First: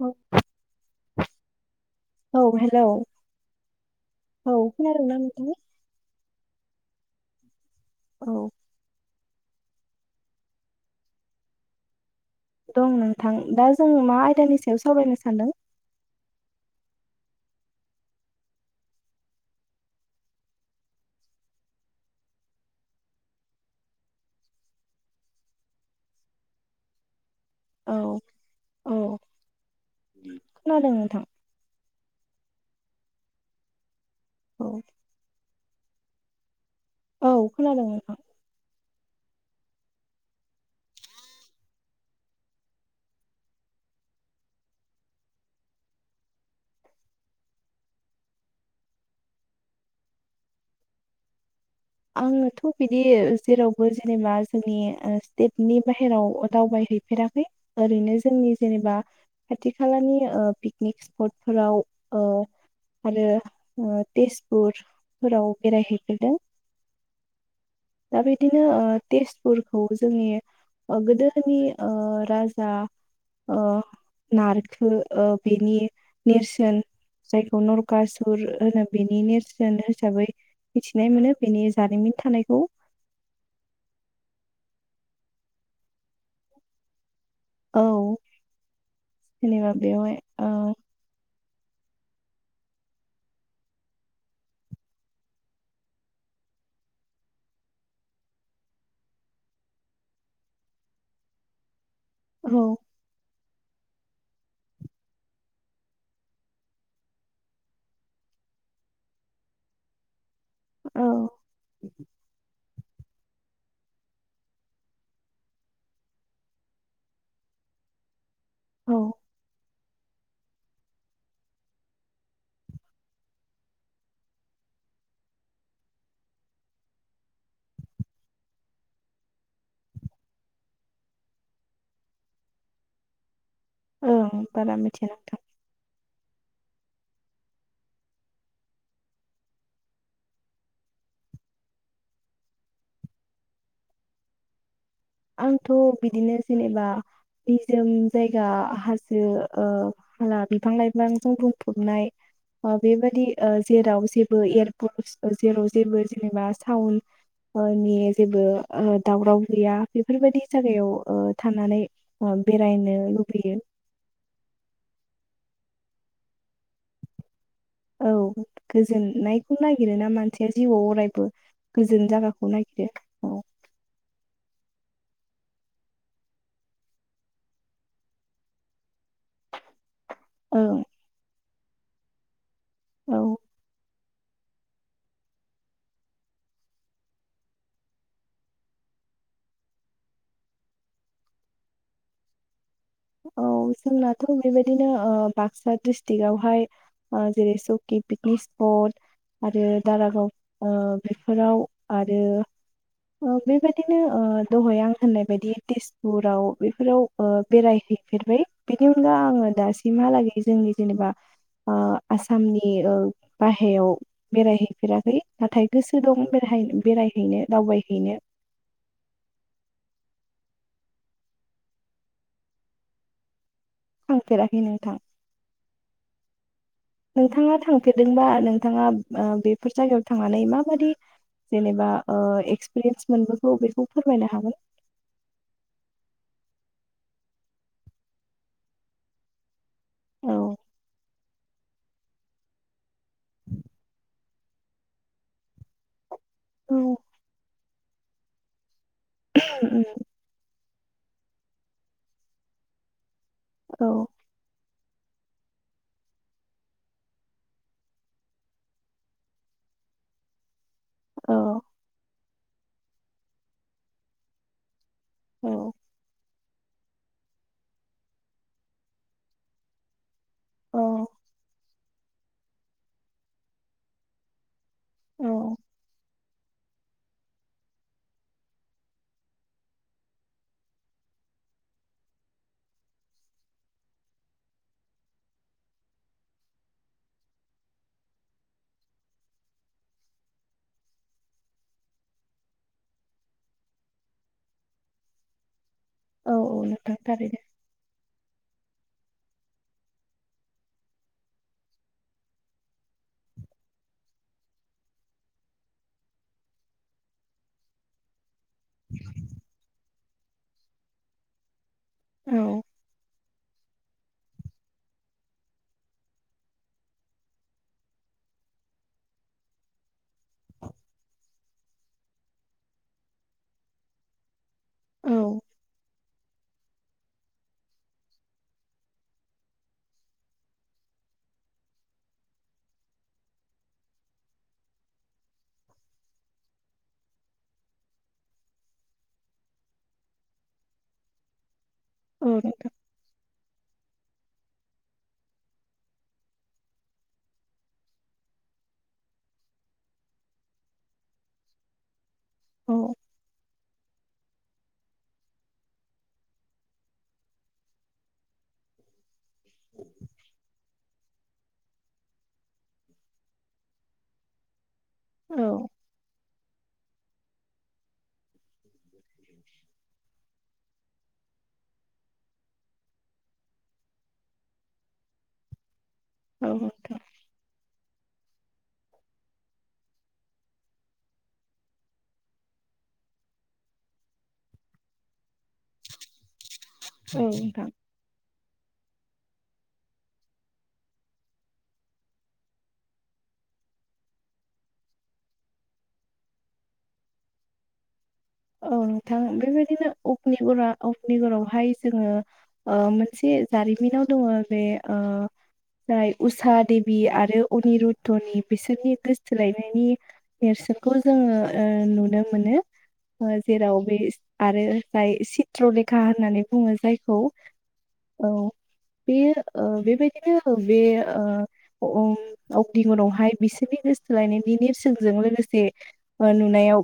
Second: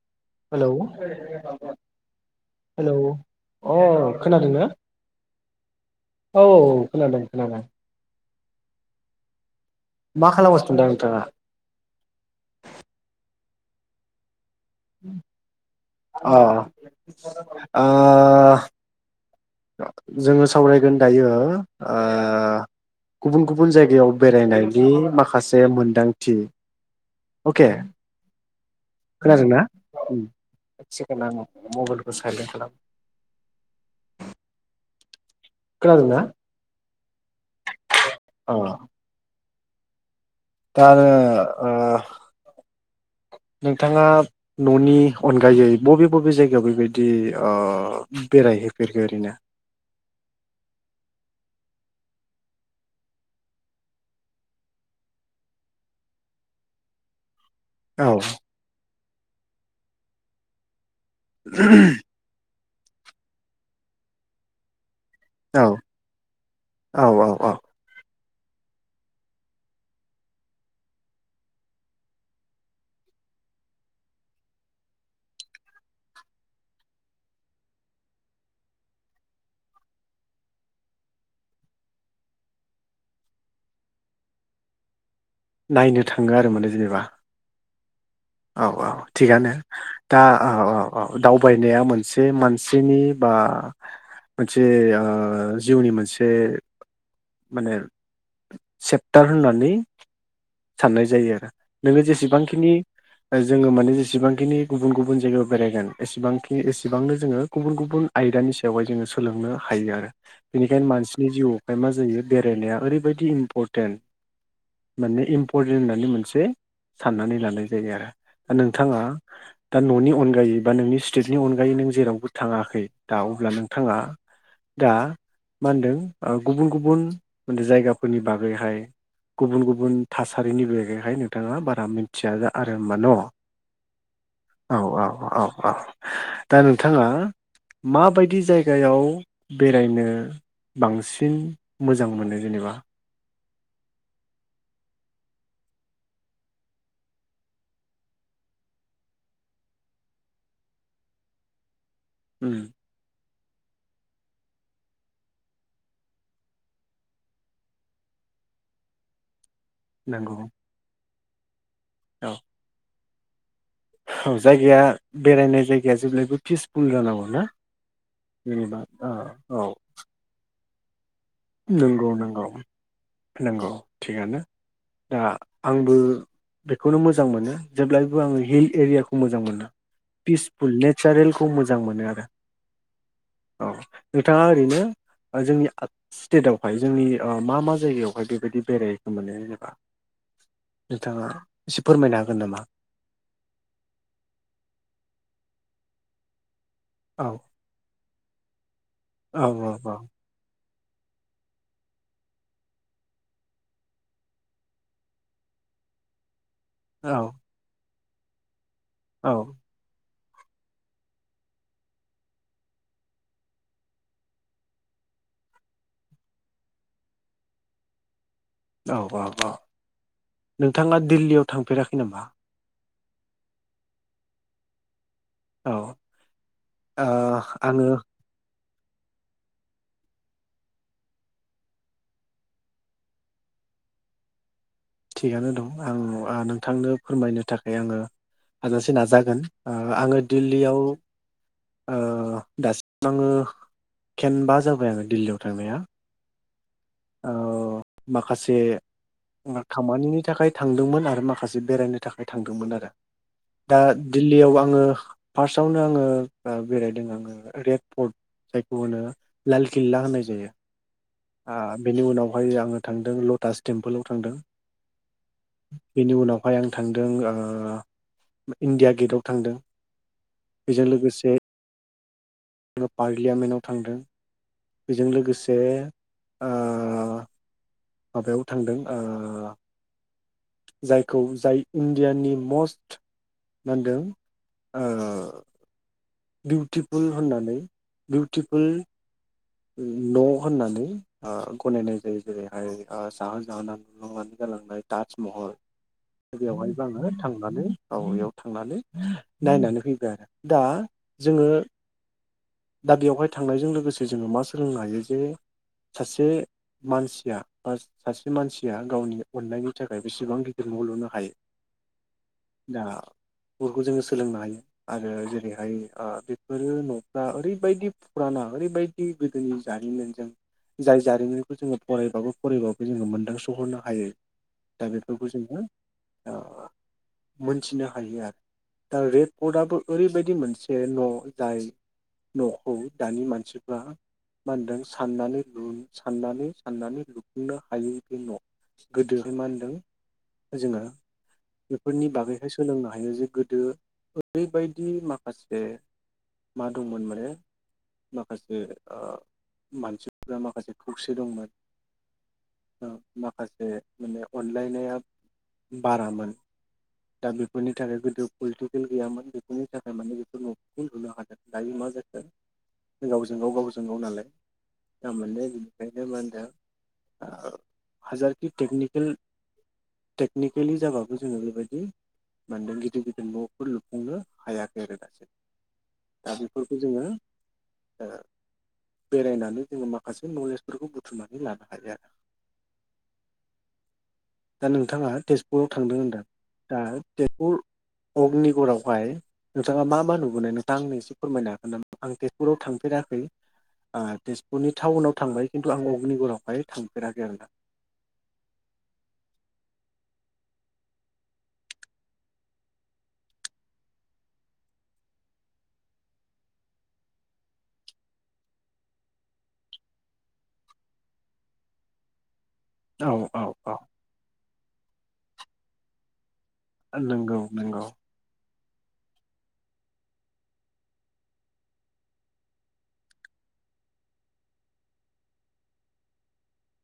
औ hello hello अ औ खोनादोंना? खोनादोंना नोंथां? औ खोनादों खोनादों औ मा खालामगासिनो दं दा नोंथाङा? दं नोंथां दा जों मा आयदानि सायाव सावरायनो सानदों? अ ओ जोङो सावरायगोन दायो ओ गुबुन गुबुन जायगायाव बेरायनायनि माखासे मोनदांथि। अके औ औ खोनादोंना आं खोनादों नोंथां मबाइल साइलेड खालामनो औ खोनादों ना? औ खोनादों नोंथां। दा ओ नोंथाङा न'नि अनगायै बबे बबे जायगायाव बेबायदि ओ बेरायहैफेरखो ओरैनो? आङोथ' बिदि जेरावबो जेनेबा जोंनि ओ स्टेटनि बाहेराव दावबाय हैफेराखै। औ ओरैनो जोंनि जेनेबा खाथि खालानि ओ पि कनिक स्पटफोराव ओ आरो ओ तेजपुर फोराव औ बेरायहैफेरदों। औ औ औ दा बिदिनो ओ तेजपुरखौ जोंनि ओ गोदोनि राजा ओ नारखो बेनि नेरसोन जायखौ नरकासुर होनो बेनि नेरसोन हिसाबै मिथिनाय मोनो। बेनि जारिमिन थानायखौ नायनो थाङो आरो माने जेनेबा औ औ औ थिगानो जेनेबा बेवहाय दा औ औ औ दाव बायनाया मोनसे मानसिनि बा मोनसे ओ जिउनि मोनसे माने सेपटार होननानै साननाय जायो आरो। नोङो औ जेसेबांखिनि जोंङो माने जेसेबांखिनि गुबुन-गुबुन जायगायाव बेरायगोन एसेबांखि एसेबांनो जोंङो गुबुन-गुबुन आयदानि सायावहाय जोंङो सोलोंनो हायो आरो। बेनिखायनो औ मानसिनि जिउआवहाय मा जायो बेरायनाया ओरै बायदि इमपरटेन्ट माने इमपरटेन्ट होननानै मोनसे साननानै लानाय जायो आरो। दा औ नोंथाङा दा न'नि अनगायै बा नोंनि स्टेटनि अनगायै नों जेरावबो थाङाखै दा अब्ला नोंथाङा दा मा होनदों ओ गुबुन गुबुने जायगाफोरनि बागैहाय गुबुन गुबुन थासारिनि बागैहाय नोंथाङा बारा मिथिया आरो। होनबा न' ओं बारा औ औ मिथिया नोंथां औ औ दा नोंथाङा माबायदि जायगायाव बेरायनो बांसिन मोजां मोनो जेनेबा आं थ बिदिनो जेनेबा निजोम जायगा हाजो ओ हाला बिफां लाइफांजों बुंफ नाय उम ओ बेबायदि ओ जेराव जेबो एयारपलस जेराव जेबो जेनेबा साउन्द ओनि जेबो दावराव गैया नंगौ बेफोरबायदि जागायाव ओ थांनानै औ अ बेरायनो लु बोयो औ जायगाया बेरायनाय जायगाया जेब्लायबो पिसफुल जानांगौ ना औ जेनेबा औ गोजोननायखौ औ नागिरोना मानसिया जिउआव अरायबो गोजोन नंगौ नंगौ जायगाखौ नागिरो औ नंगौ थिगानो दा आंबो बेखौनो मोजां मोनो जेब्लायबो आंङो हिल एरियाखौ मोजां मोनो पिसफुल नेचारेलखौ मो जां मोनो आरो। औ नोंथाङा ओरैनो ओ जोंनि स्टेटआवहाय जोंनि ओ मा मा जायगायावहाय बेबायदि बेरायखौ मोनो जेनेबा नोंथाङा एसे फोरमायनो हागोन नामा। औ जोंनाथ बेबायदिनो ओ बाक्सा डिस्ट्रिकावहाय ओ औ जेरै सुकि पिकनिक औ स्पट आरो औ औ दारागाव ओ बेफोराव आरो ओ बेबायदिनो ओ दहाय आं होननाय बायदि तेजपुराव बेफोराव औ ओ बेरायहै फेरबाय बिनि अनगा आङो औ दासिमहालागै जोंनि जेनेबा ओ आसामनि ओ बायहरायाव बेरायहैफेराखै नाथाय गोसो दं बेराय बेरायहैनो दावबायहैनो औ औ औ नोंथाङा दिल्लीयाव थांफेराखै नामा? थांफेराखै नोंथां औ ओ नोंथाङा आङो थांफेरदोंबा नों नोंथाङा ओ बेफोर जायगायाव थांनानै माबादि जेनेबा ओ एक्सपिरियेन्स मोनबोगौ बेखौ फोरमायनो हागोन थिगानो दं ओ आं नोंथांनो फोरमायनो थाखाय आङो हाजासे नाजागोन ओ आङो औ दिल्लीयाव ओ दासिम आङो खेनबा जाबाय आङो दिल्लीयाव थांनाया उम, औ माखासे उम, खामानिनि थाखाय थांदोंमोन आरो माखासे बेरायनो थाखाय थांदोंमोन आरो दा औ दिल्लीयाव आंङो फार्स्टआवनो आङो बेरायदों आङो रेड फर्ट जायखौ होनो लाल किल्ला होननाय जायो। औ आ बेनि उनाव बेवहाय आङो थांदों लटास टेम्पोलाव थांदों औ बेनि उनाव बेहाय आं थांदों आ इण्डिया गेटाव थांदों औ बेजों लोगोसे पार्लियामेन्टाव थांदों बेजों लोगोसे औ ओ ओ माबायाव थांदों ओ जायखौ जाय इण्डियानि मस्ट मानदों ओ बिउटिफुल होननानै बिउटिफुल न' होननानै आ गनायनाय जायो जेरैहाय आ जाहोन जाहोना नुनानै गालांनाय ताज महल औ बेवहायबो नोंथां आङो थारैनो थांनानै बाव इयाव थांनानै नायनानै फैबाय आरो दा जोङो दा बेवहाय थांनायजों लोगोसे जोङो मा सोलोंनो हायो जे सासे मानसिया बा सासे मानसिया गावनि अननायनि थाखाय बेसेबां गिदिर न' लुनो हायो औ दा फोखौ जोङो सोलोंनो हायो आरो जेरैहाय आ बेफोरो न' आ ओरैबायदि फुराना ओरैबायदि गोदोनि जारिमिनजों जाय जारिमिनखौ जोङो फरायबाबो फरायबाबो जोङो मोनदांसोहरनो हायै दा औ बेफोरखौ जोङो आ मोनथिनो हायो आरो दा रेड कर्डआबो ओरैबायदि मोनसे न' जाय न'खौ दानि मानसिफ्रा मा होनदों साननानै लु साननानै साननानै लुफुंनो हायै बे न' गोदोहाय मा होनदों जोङो बेफोरनि औ बागैहाय नोंथां सोलोंनो हायो जे गोदो बैबायदि माखासे मा दंमोन माने माखासे आ मानसिफ्रा माखासे खौसे दंमोन। औ आ माखासे माने अनलायनाया बारामोन दा बेफोरनि थाखाय गोदो पलिटिकेल गैयामोन बेफोरनि थाखाय माने बेखौ न'खौनो लुनो हादों। दायो मा जाखो गावजों गाव गावजों गाव नालाय ना मोन्दों इंखायनो मा होन्दों आ हाजार खि तेकनिकेल तेकनिकेलि जाबो जोङो बेबायदि मानदों गिदिर गिदिर न'फोर लुफुंनो हायाखै आरो दासिम दा औ बेफोरखौ जोङो ओ बेरायनानै जोङो माखासे नलेजफोरखौ बुथुमनानै लानो हायो। दा नोंथाङा तेजपुराव थांदों होनदों दा औ तेजपुर नोंथां अग्निगरआव हाय नोंथाङा मा मा नुबोनाय नों दा आंनो एसे फोरमायनो हागोन नामा आं तेजपुराव थांफेराखै ओ तेजपुरनि टाउनाव थांबाय खिन्थु आं अगनिगुरावहाय थांफेराखै आरोना औ नोंथां बेबायदिनो अग्निगरा अग्निगरावहाय जोङो मोनसे जारिमिनाव दङ बे जाय उषा देबि आरो अनिरुद्धनि बिसोरनि गोसोथोलायनायनि नेरसोनखौ जोङो नुनो मोनो औ ओ औ जेराव बे आरो जाय चित्र लेखा होननानै बु बुङो औ जायखौ नंगौ नंगौ औ बेयो ओ बेबायदिनो बे ओम अग्दिगरावहाय बिसोरनि गोसोथोलायनायनि नेरसोनजों लोगोसे नुनायाव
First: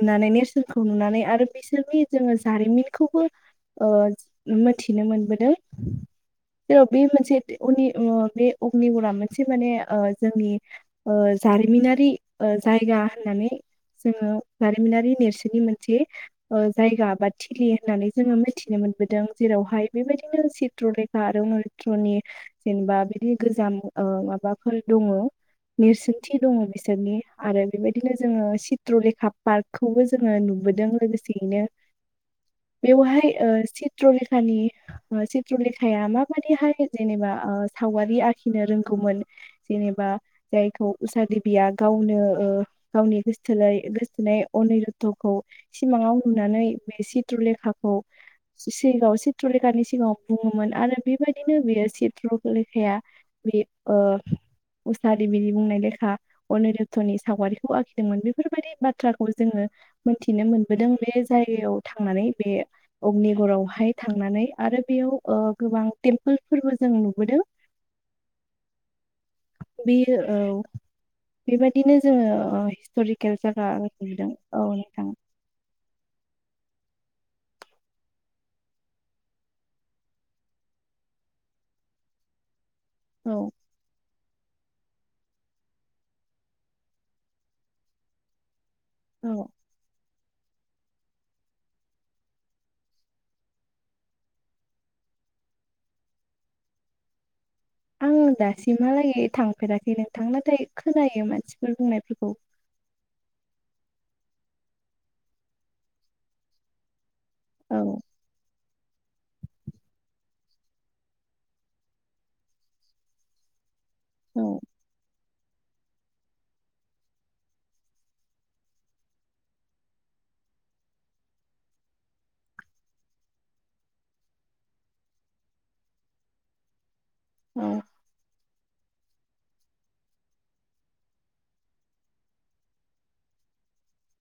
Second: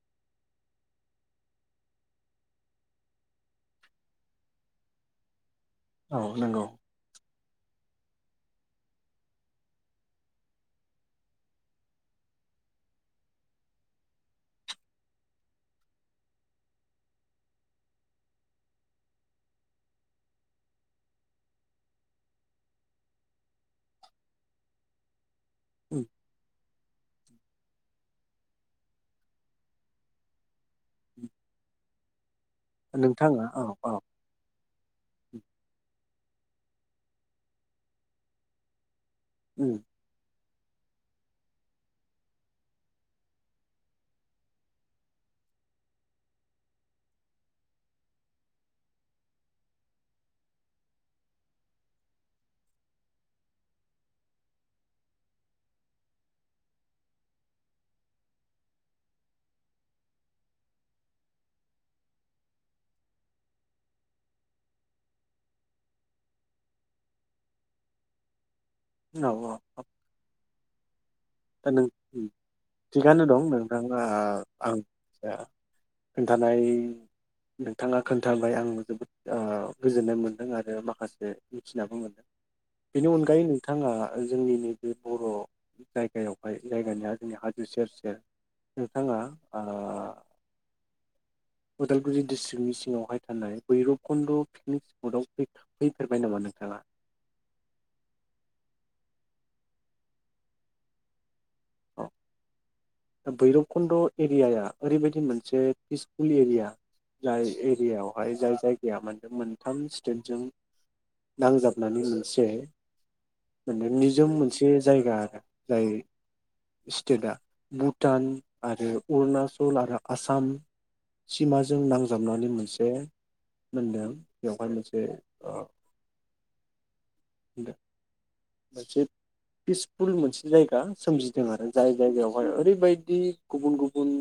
नुनानै नेरसोनखौ नुनानै आरो बिसोरनि जोङो जारिमिनखौबो ओ मोथिनो मोनबोदों औ नंगौ जेराव बे मोनसे बे अनि अ अग्निगरा मोनसे माने जोंनि ओ जारिमिनारि जायगा होननानै जोङो जारिमिनारि नेरसोननि मोनसे ओ जायगा बा थिलि होननानै जोङो मिथिनो मोनबोदों जेरावहाय बेबायदिनो चित्रलेखा आरो अनिरुत्रनि जेनेबा बिदि गोजाम माबाफोर दङ नेरसोनथि दङ बिस बिसोरनि आरो बेबायदिनो जोङो चित्र लेखा पार्कखौबो जोङो नुबोदों लोगोसेयैनो बेवहाय नोंथाङा ओ औ औ चित्रलेखानि चित्रलेखाया मा पा मादिहाय जेनेबा ओ सावगारि आखिनो रोंगौमोन उम जेनेबा जायखौ उषा देबिया गावनो ओ गावनि गोसोथोलाय गोसो नाय अनिरुधखौ सिमाङाव नुनानै बे चित्र लेखाखौ सिगाङाव चित्र लेखानि सिगाङाव बुङोमोन आरो बेबायदिनो बेयो चित्र लेखाया बे ओ उसा देबिनि बुंनाय लेखा अनिरुघनि सावगारिखौ आखिदोंमोन बेफोरबायदि बाथ्रा थ्राखौ जोङो मोनथिनो मोनबोदों बे जायगायाव थांनानै बे अग्निगरावहाय थांनानै आरो बेयाव ओ गोबां टेम्पोलफोरबो जों नुबोदों औ औ औ बेयो‌ औ दा नों बेबायदिनो जोङो ओ हिस्टरिकेल जागा आ आं [unintelligible] खोन्थानाय नोंथाङा खोन्थाबाय आं जोबोद ओ गोजोननाय मोनदों आरो माखासे मिथिनाबो मोनदों। बेनि अनगायै औ नोंथाङा जोंनि नैबे बर' जाय गायावहाय जायगानिया जोंनि हाजो सेर सेर नोंथाङा औ ओ उदालगुरि डिस्ट्रिक्टनि सिङावहाय थानाय भैरबकुन्द पिकनिक स्पटआव फैफेरबाय नामा नोंथाङा? आङो दासिमहालागै थांफेराखै नोंथां नाथाय खोनायो मानसिफोर बुंनायफोरखौ। बैरबकुन्द एरियाया ओरैबायदि मोनसे पिसफुल एरिया। जाय औ एरियायावहाय जाय जाय या मोनथाम स्टेटजों नांजाबनानै मोनसे माने निजोम औ मोनसे जायगा आरो। जाय स्टेटआ भुटान आरो अरुणाचल आरो आसाम सिमाजों नांजाबनानै मोनसे मोनदों बेवहाय मोनसे ओ औ दा। पिसफुल मोनसे जायगा सोमजिदों आरो जाय जायगायावहाय ओरैबायदि गुबुन गुबुन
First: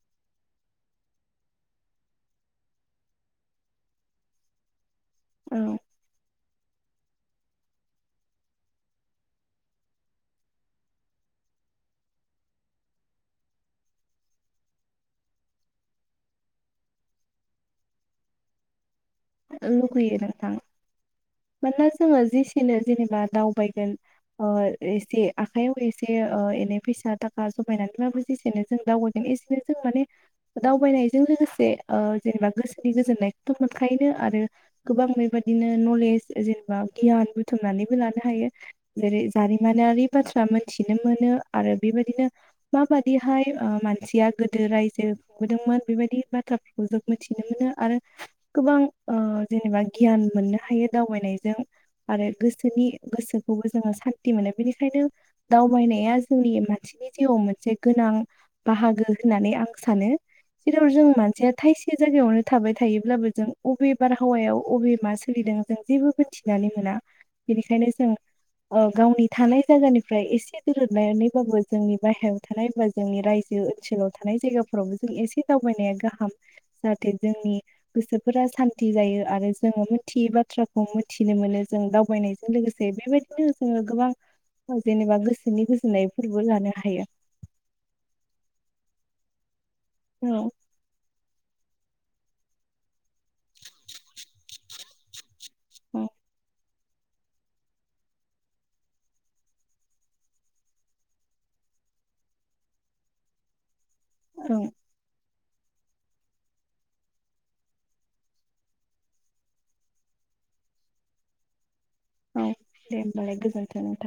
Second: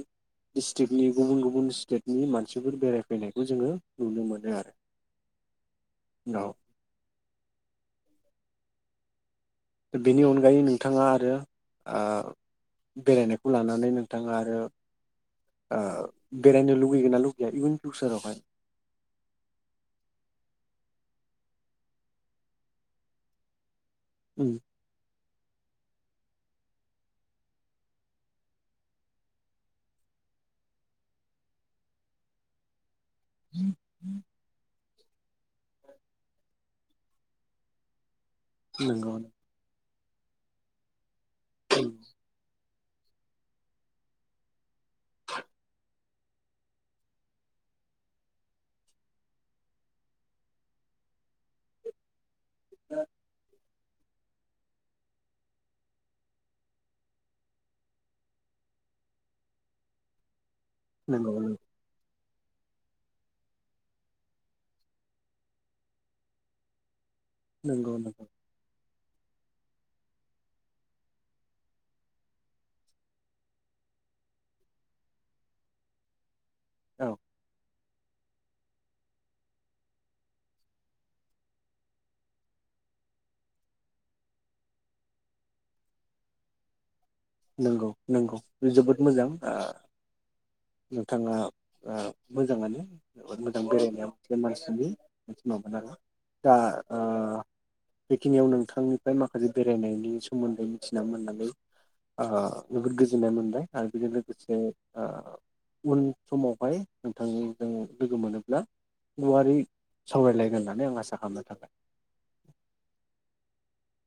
डिस्ट्रिकनि गुबुन गुबुन स्टेटनि मानसिफोर बेरायफैनायखौ जोङो नुनो मोनो आरो। औ। उनाव बेनि अनगायै नोंथाङा आरो ओ बेरायनायखौ लानानै नोंथाङा आरो ओ बेरायनो लुगैगोनना लुगैया इयुन फिउचारावहाय। लुुबैयो नोंथां मानोना जोङो जेसेनो जेनेबा दावबायगोन। अ उम एसे। आखाइयाव एसे ओ एनै फैसा थाखा जमायनानैबाबो जेसेनो जों दावबायोन एसेनो जों माने दावबायनायजों लोगोसे ओ जेनेबा गोसो गोजोननायखौथ'। बेनो आरो। गोबां बेबायदिनो नलेज जेनेबा गियान बुथुमनानैबो लानो। हायो नंगौ जेरै जारिमिनारि। बाथ्रा मोनथिनो मोनो। आरो बेबायदिनो। माबादिहाय ओ मानसिया गोदो रायजो खुंबोदोंमोन बेबायदि बाथ्राफोरखौ जों मिथिनो मोनो आरो। गोबां ओ जेनेबा गियान मोननो हायो दावबायनायजों आरो। गोसोनि गोसोखौबो। जोङो सान्थि मोनो बेनिखायनो दावबायनाया जोंनि मानसिनि जिउआव मोनसे गोनां बाहागो होननानै आं सानो। जेराव जों नंगौ मानसिया थायसे जायगायावनो। थाबाय थायोब्लाबो। जों अबे बारहावायाव अबे मा सोलिदों जों जेबो मोनथिनानै मोना। बिनिखायनो नंगौ नंगौ जों गावनि थानाय जायगानिफ्राय एसे दोरदनानैबाबो जोंनि बाहेरायाव थानाय बा जोंनि रायजो ओनसोलाव थानाय जायगाफोरावबो जों एसे दावबायनाया गाहाम। औ जाहाथे जोंनि गोसोफोरा सान्थि जायो आरो जोङो मिथियै बाथ्राखौ मिथिनो मोनो जों दावबायनायजों लोगोसे बेबायदिनो जोङो गोबां जेनेबा गोसोनि गोजोननायफोरबो लानो हायो। नंगौ नंगौ जोबोद मोजां। औ नोंथाङा मोजाङानो मोजां बेरायनायाे मानसिनि [unintelligible] औ दा ओ बेखिनियाव नोंथांनिफ्राय माखासे बेरायनायनि सोमोन्दै मिथिना मोननानै ओं जोबोद गोजोनाय मोनबाय आरो बेजों लोगोसे ओ उन समावहाय नोंथांजों लोगो मोनोब्ला गुवारै सावरायलायगोन होननानै आं आसा खालामनो थाबाय। औ दे होमबालाय गोजोन्थों नोंथां।